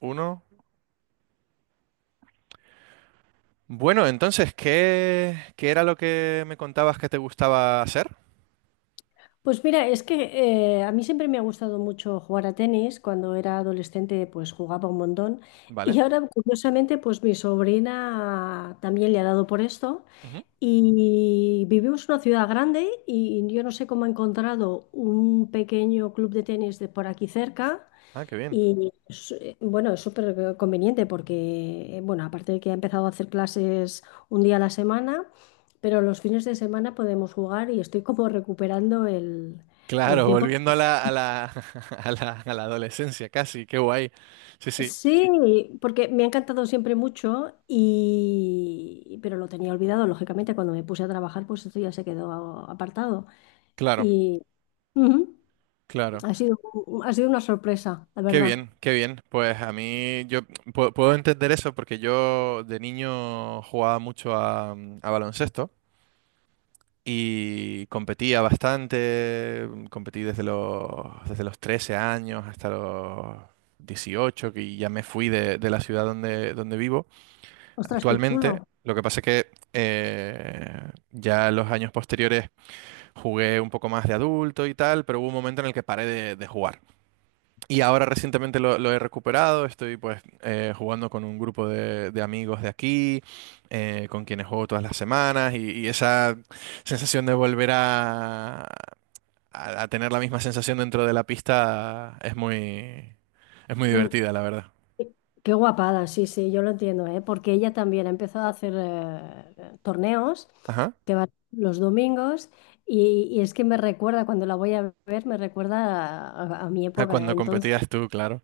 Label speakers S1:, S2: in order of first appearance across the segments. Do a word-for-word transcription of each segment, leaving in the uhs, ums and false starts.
S1: Uno. Bueno, entonces, ¿qué, qué era lo que me contabas que te gustaba hacer?
S2: Pues mira, es que eh, a mí siempre me ha gustado mucho jugar a tenis. Cuando era adolescente, pues jugaba un montón.
S1: ¿Vale?
S2: Y ahora, curiosamente, pues mi sobrina también le ha dado por esto.
S1: Ujú.
S2: Y vivimos en una ciudad grande y yo no sé cómo ha encontrado un pequeño club de tenis de por aquí cerca.
S1: Ah, qué bien.
S2: Y es, eh, bueno, es súper conveniente porque, eh, bueno, aparte de que ha empezado a hacer clases un día a la semana, pero los fines de semana podemos jugar y estoy como recuperando el, el
S1: Claro,
S2: tiempo.
S1: volviendo a la, a la, a la, a la adolescencia casi, qué guay. Sí, sí,
S2: Sí, porque me ha encantado siempre mucho y, pero lo tenía olvidado, lógicamente, cuando me puse a trabajar, pues esto ya se quedó a- apartado.
S1: claro,
S2: Y ujú,
S1: claro.
S2: ha sido, ha sido una sorpresa, la
S1: Qué
S2: verdad.
S1: bien, qué bien. Pues a mí yo pu- puedo entender eso porque yo de niño jugaba mucho a, a, baloncesto. Y competía bastante, competí desde los, desde los trece años hasta los dieciocho que ya me fui de, de, la ciudad donde, donde vivo
S2: Ostras, qué
S1: actualmente.
S2: chulo.
S1: Lo que pasa es que eh, ya los años posteriores jugué un poco más de adulto y tal, pero hubo un momento en el que paré de, de, jugar. Y ahora recientemente lo, lo he recuperado, estoy pues eh, jugando con un grupo de, de, amigos de aquí, eh, con quienes juego todas las semanas y, y esa sensación de volver a, a- a tener la misma sensación dentro de la pista es muy, es muy
S2: Qué,
S1: divertida, la verdad.
S2: Qué guapada, sí, sí, yo lo entiendo, ¿eh? Porque ella también ha empezado a hacer eh, torneos
S1: Ajá.
S2: que van los domingos y, y es que me recuerda, cuando la voy a ver, me recuerda a, a- a mi
S1: A
S2: época,
S1: cuando
S2: entonces,
S1: competías tú, claro.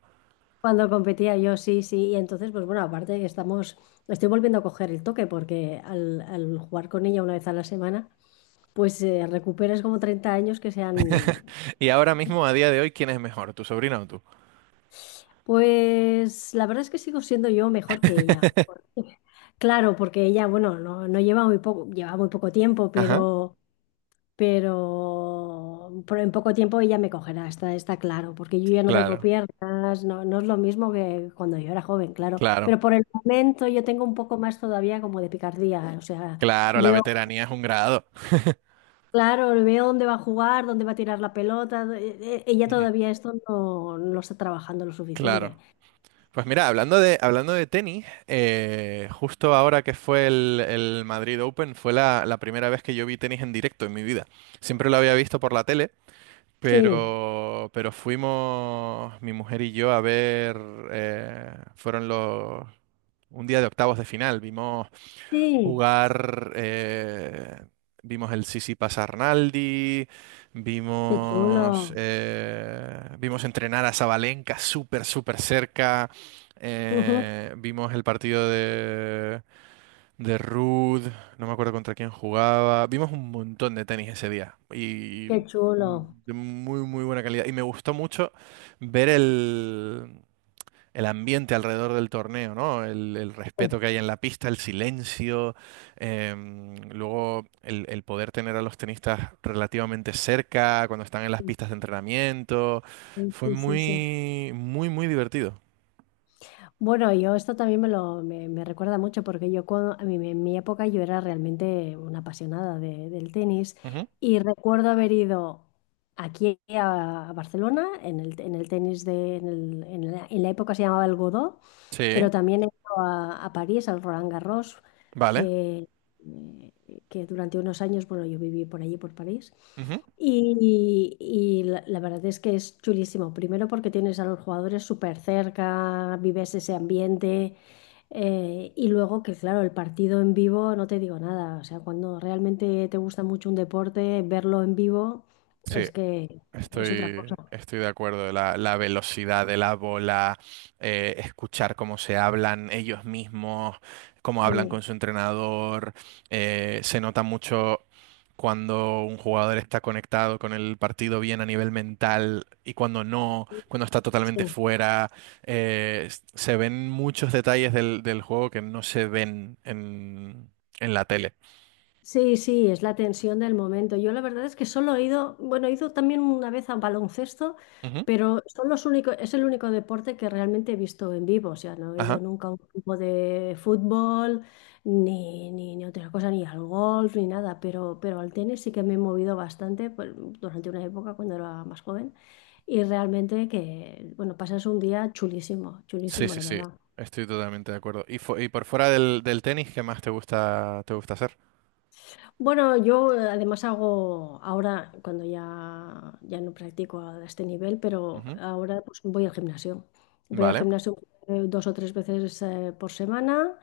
S2: cuando competía yo, sí, sí, y entonces, pues bueno, aparte que estamos, estoy volviendo a coger el toque porque al, al jugar con ella una vez a la semana, pues eh, recuperas como treinta años que se han.
S1: Y ahora mismo, a día de hoy, ¿quién es mejor, tu sobrina o tú?
S2: Pues la verdad es que sigo siendo yo mejor que ella. Porque... Claro, porque ella, bueno, no, no lleva muy poco, lleva muy poco tiempo,
S1: Ajá.
S2: pero, pero, pero en poco tiempo ella me cogerá, está, está claro, porque yo ya no tengo
S1: Claro,
S2: piernas, no, no es lo mismo que cuando yo era joven, claro.
S1: claro,
S2: Pero por el momento yo tengo un poco más todavía como de picardía, o sea,
S1: claro, la
S2: veo,
S1: veteranía es un grado.
S2: claro, veo dónde va a jugar, dónde va a tirar la pelota, eh, eh, ella
S1: Ujú.
S2: todavía esto no, no lo está trabajando lo suficiente.
S1: Claro. Pues mira, hablando de, hablando de, tenis, eh, justo ahora que fue el, el, Madrid Open, fue la, la primera vez que yo vi tenis en directo en mi vida. Siempre lo había visto por la tele,
S2: Sí,
S1: pero, pero fuimos mi mujer y yo a ver, eh, fueron los, un día de octavos de final, vimos
S2: sí.
S1: jugar. Eh, vimos el Sisi Arnaldi,
S2: Qué chulo.
S1: vimos, eh, vimos entrenar a Sabalenka súper, súper cerca.
S2: Ujú.
S1: Eh, vimos el partido de, de, Ruud, no me acuerdo contra quién jugaba. Vimos un montón de tenis ese día y
S2: Qué chulo.
S1: de muy, muy buena calidad. Y me gustó mucho ver el, el, ambiente alrededor del torneo, ¿no? El, el
S2: Sí,
S1: respeto que hay en la pista, el silencio, em, luego el, el poder tener a los tenistas relativamente cerca cuando están en las
S2: sí,
S1: pistas de entrenamiento. Fue
S2: sí, sí, sí.
S1: muy, muy, muy divertido.
S2: Bueno, yo esto también me lo me, me recuerda mucho porque yo cuando, en mi, en mi época yo era realmente una apasionada de- del tenis
S1: Ujú.
S2: y recuerdo haber ido aquí a, a Barcelona en el, en el tenis de en, el- en la, en la época se llamaba el Godó, pero
S1: Sí,
S2: también he ido a, a París al Roland Garros
S1: vale.
S2: que eh, que durante unos años bueno yo viví por allí por París.
S1: Ujú.
S2: Y, y la, la verdad es que es chulísimo. Primero porque tienes a los jugadores súper cerca, vives ese ambiente. eh, y luego que, claro, el partido en vivo no te digo nada. O sea, cuando realmente te gusta mucho un deporte, verlo en vivo
S1: Sí,
S2: es que es otra
S1: estoy,
S2: cosa.
S1: estoy de acuerdo. La, la velocidad de la bola, eh, escuchar cómo se hablan ellos mismos, cómo hablan
S2: Sí,
S1: con su entrenador. Eh, se nota mucho cuando un jugador está conectado con el partido bien a nivel mental y cuando no, cuando está totalmente
S2: sí.
S1: fuera. Eh, s- se ven muchos detalles del, del, juego que no se ven en, en la tele.
S2: Sí, sí, es la tensión del momento. Yo la verdad es que solo he ido, bueno, he ido también una vez a baloncesto,
S1: Ujú.
S2: pero son los únicos, es el único deporte que realmente he visto en vivo. O sea, no he ido
S1: Ajá.
S2: nunca a un grupo de fútbol, ni, ni, ni otra cosa, ni al golf, ni nada, pero, pero al tenis sí que me he movido bastante pues, durante una época cuando era más joven. Y realmente que, bueno, pasas un día chulísimo,
S1: Sí,
S2: chulísimo,
S1: sí,
S2: la
S1: sí.
S2: verdad.
S1: Estoy totalmente de acuerdo. ¿Y, fu- y por fuera del, del, tenis, qué más te gusta, te gusta hacer?
S2: Bueno, yo eh, además hago ahora, cuando ya, ya no practico a este nivel, pero
S1: Ujú.
S2: ahora pues voy al gimnasio. Voy al
S1: Vale.
S2: gimnasio eh, dos o tres veces eh, por semana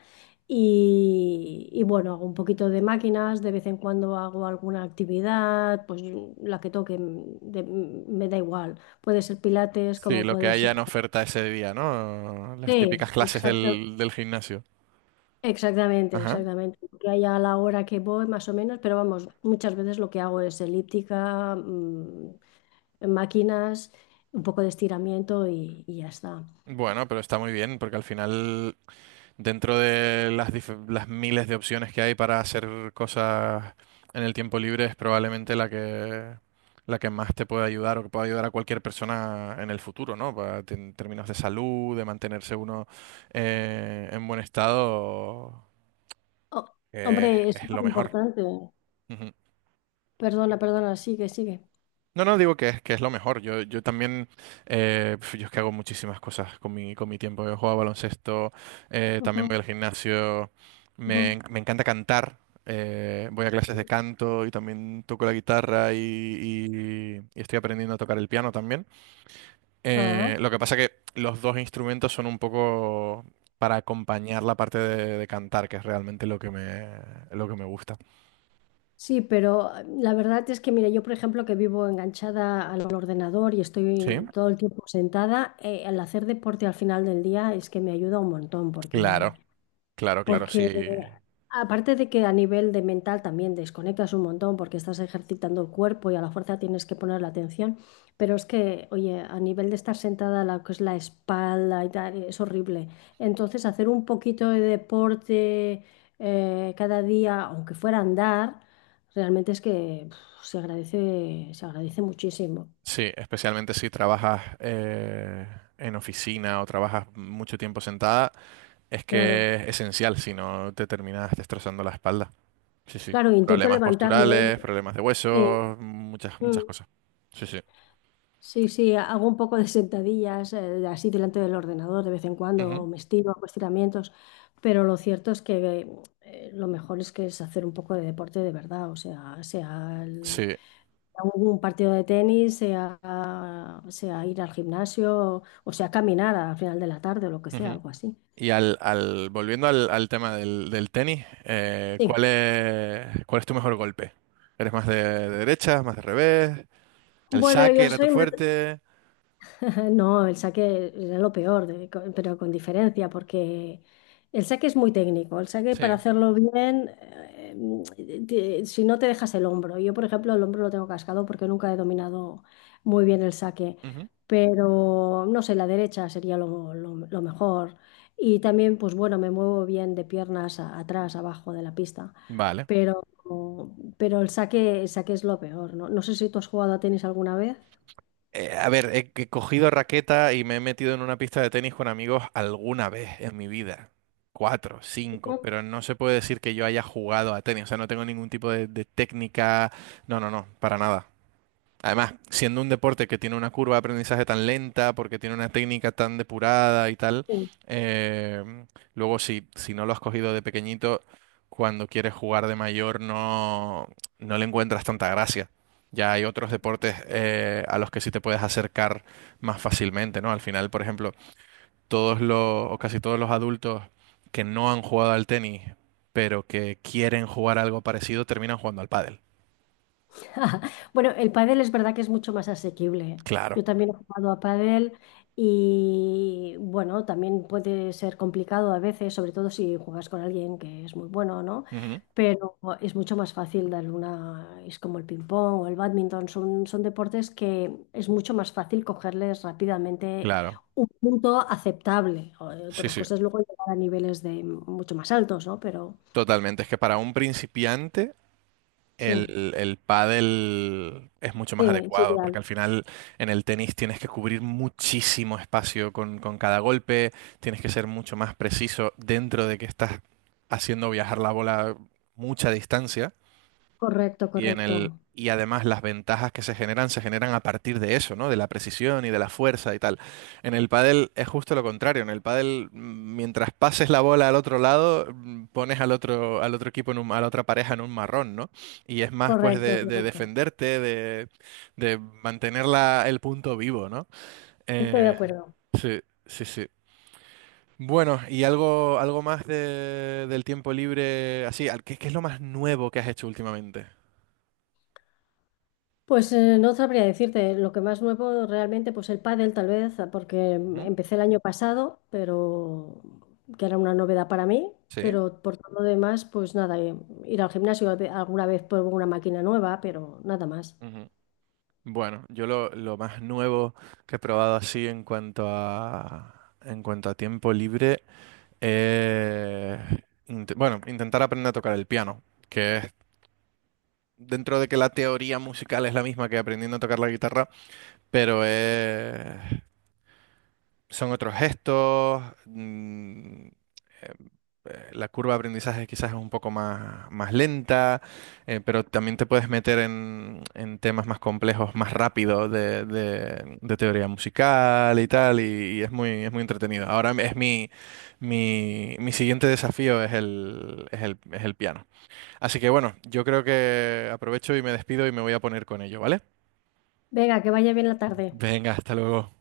S2: y, y, bueno, hago un poquito de máquinas, de vez en cuando hago alguna actividad, pues yo- la que toque, mm, de- mm, me da igual. Puede ser pilates,
S1: Sí,
S2: como
S1: lo que
S2: puede
S1: haya
S2: ser...
S1: en oferta ese día, ¿no? Las típicas
S2: Sí,
S1: clases
S2: exacto.
S1: del, del gimnasio.
S2: Exactamente,
S1: Ajá.
S2: exactamente. Que haya la hora que voy, más o menos, pero vamos, muchas veces lo que hago es elíptica, mm, máquinas, un poco de estiramiento y, y ya está.
S1: Bueno, pero está muy bien, porque al final, dentro de las, dif- las miles de opciones que hay para hacer cosas en el tiempo libre, es probablemente la que, la que más te puede ayudar o que puede ayudar a cualquier persona en el futuro, ¿no? Pa- te- en términos de salud, de mantenerse uno eh, en buen estado,
S2: Oh,
S1: eh,
S2: hombre, es
S1: es
S2: súper
S1: lo mejor.
S2: importante. Perdona, perdona, sigue, sigue.
S1: No, no, digo que es, que es, lo mejor. Yo, yo también, eh, pf, yo es que hago muchísimas cosas con mi, con mi tiempo. Yo juego a baloncesto, eh, también
S2: Ujú,
S1: voy al gimnasio, me,
S2: ujú.
S1: en- me encanta cantar, eh, voy a clases de canto y también toco la guitarra y, y- y estoy aprendiendo a tocar el piano también.
S2: Ah,
S1: Eh, lo que pasa que los dos instrumentos son un poco para acompañar la parte de, de, cantar, que es realmente lo que me, lo que me gusta.
S2: sí, pero mm, la verdad es que, mira, yo, por ejemplo, que vivo enganchada al ordenador y
S1: Sí,
S2: estoy todo el tiempo sentada, eh, el hacer deporte al final del día es que me ayuda un montón porque...
S1: claro, claro, claro, sí.
S2: Porque aparte de que a nivel de mental también desconectas un montón porque estás ejercitando el cuerpo y a la fuerza tienes que poner la atención, pero es que, oye, a nivel de estar sentada, la que es la espalda y tal, es horrible. Entonces, hacer un poquito de deporte eh, cada día, aunque fuera a andar, realmente es que uf, se agradece, se agradece muchísimo.
S1: Sí, especialmente si trabajas eh, en oficina o trabajas mucho tiempo sentada, es
S2: Claro,
S1: que es esencial, si no te terminas destrozando la espalda. Sí, sí.
S2: claro, intento
S1: Problemas
S2: levantarme, ¿eh?
S1: posturales, problemas de
S2: Sí.
S1: huesos, muchas,
S2: Mm.
S1: muchas cosas. Sí, sí.
S2: Sí, sí, hago un poco de sentadillas eh, así delante del ordenador de vez en cuando, o
S1: Ujú.
S2: me estiro, hago estiramientos, pero lo cierto es que eh, lo mejor es que es hacer un poco de deporte de verdad, o sea, sea el-
S1: Sí.
S2: un partido de tenis, sea, sea ir al gimnasio, o sea, caminar al final de la tarde o lo que sea,
S1: Ujú.
S2: algo así.
S1: Y al, al, volviendo al, al tema del, del, tenis, eh,
S2: Sí.
S1: ¿cuál es, cuál es tu mejor golpe? ¿Eres más de, de derecha, más de revés? ¿El
S2: Bueno,
S1: saque
S2: yo
S1: era tu
S2: soy más...
S1: fuerte?
S2: No, el saque era lo peor, de- co- pero con diferencia, porque el saque es muy técnico. El saque para
S1: Sí.
S2: hacerlo bien, eh, mm, te- si no te dejas el hombro. Yo, por ejemplo, el hombro lo tengo cascado porque nunca he dominado muy bien el saque,
S1: Ujú.
S2: pero no sé, la derecha sería lo, lo- lo mejor. Y también, pues bueno, me muevo bien de piernas a- atrás, abajo de la pista,
S1: Vale.
S2: pero, pero el saque, el saque es lo peor, ¿no? No sé si tú has jugado a tenis alguna vez.
S1: Eh, a ver, he, he cogido raqueta y me he metido en una pista de tenis con amigos alguna vez en mi vida. Cuatro, cinco, pero no se puede decir que yo haya jugado a tenis. O sea, no tengo ningún tipo de, de, técnica. No, no, no, para nada. Además, siendo un deporte que tiene una curva de aprendizaje tan lenta, porque tiene una técnica tan depurada y tal,
S2: Ujú.
S1: eh, luego si, si no lo has cogido de pequeñito, cuando quieres jugar de mayor no, no le encuentras tanta gracia. Ya hay otros deportes eh, a los que sí te puedes acercar más fácilmente, ¿no? Al final, por ejemplo, todos los, o casi todos los adultos que no han jugado al tenis, pero que quieren jugar algo parecido, terminan jugando al pádel.
S2: Bueno, el pádel es verdad que es mucho más asequible, ¿eh?
S1: Claro.
S2: Yo también he jugado a pádel y bueno, también puede ser complicado a veces, sobre todo si juegas con alguien que es muy bueno, ¿no?
S1: Ujú.
S2: Pero es mucho más fácil darle una, es como el ping pong o el bádminton, son, son deportes que es mucho más fácil cogerles rápidamente
S1: Claro.
S2: un punto aceptable. O...
S1: Sí,
S2: Otra
S1: sí.
S2: cosa es luego llegar a niveles de mucho más altos, ¿no? Pero
S1: Totalmente, es que para un principiante
S2: sí,
S1: el, el, pádel es mucho más
S2: sí, es
S1: adecuado, porque
S2: ideal.
S1: al final en el tenis tienes que cubrir muchísimo espacio con, con cada golpe, tienes que ser mucho más preciso dentro de que estás haciendo viajar la bola mucha distancia.
S2: Correcto,
S1: Y en el,
S2: correcto.
S1: y además las ventajas que se generan se generan a partir de eso, ¿no? De la precisión y de la fuerza y tal. En el pádel es justo lo contrario. En el pádel, mm, mientras pases la bola al otro lado, mm, pones al otro, al otro, equipo en un- a la otra pareja en un marrón, ¿no? Y es más pues
S2: Correcto,
S1: de, de
S2: correcto.
S1: defenderte, de, de mantener la- el punto vivo, ¿no?
S2: Estoy de
S1: Eh,
S2: acuerdo.
S1: sí, sí, sí. Bueno, y algo, algo, más de- del tiempo libre, así, al- ¿qué, qué es lo más nuevo que has hecho últimamente?
S2: Pues eh, no sabría decirte lo que más nuevo realmente, pues el pádel tal vez, porque
S1: Ujú.
S2: empecé el año pasado, pero que era una novedad para mí,
S1: Sí.
S2: pero por todo lo demás, pues nada, eh, ir al gimnasio alguna vez por una máquina nueva, pero nada más.
S1: Bueno, yo lo, lo, más nuevo que he probado así en cuanto a en cuanto a tiempo libre, eh, int- bueno, intentar aprender a tocar el piano, que es dentro de que la teoría musical es la misma que aprendiendo a tocar la guitarra, pero es son otros gestos, mm, eh, eh, la curva de aprendizaje quizás es un poco más, más, lenta, eh, pero también te puedes meter en, en temas más complejos, más rápido de, de- de teoría musical y tal, y, y, es muy, es muy entretenido. Ahora es mi, mi, mi siguiente desafío es el, es el, es el piano. Así que bueno, yo creo que aprovecho y me despido y me voy a poner con ello, ¿vale?
S2: Venga, que vaya bien la tarde.
S1: Venga, hasta luego.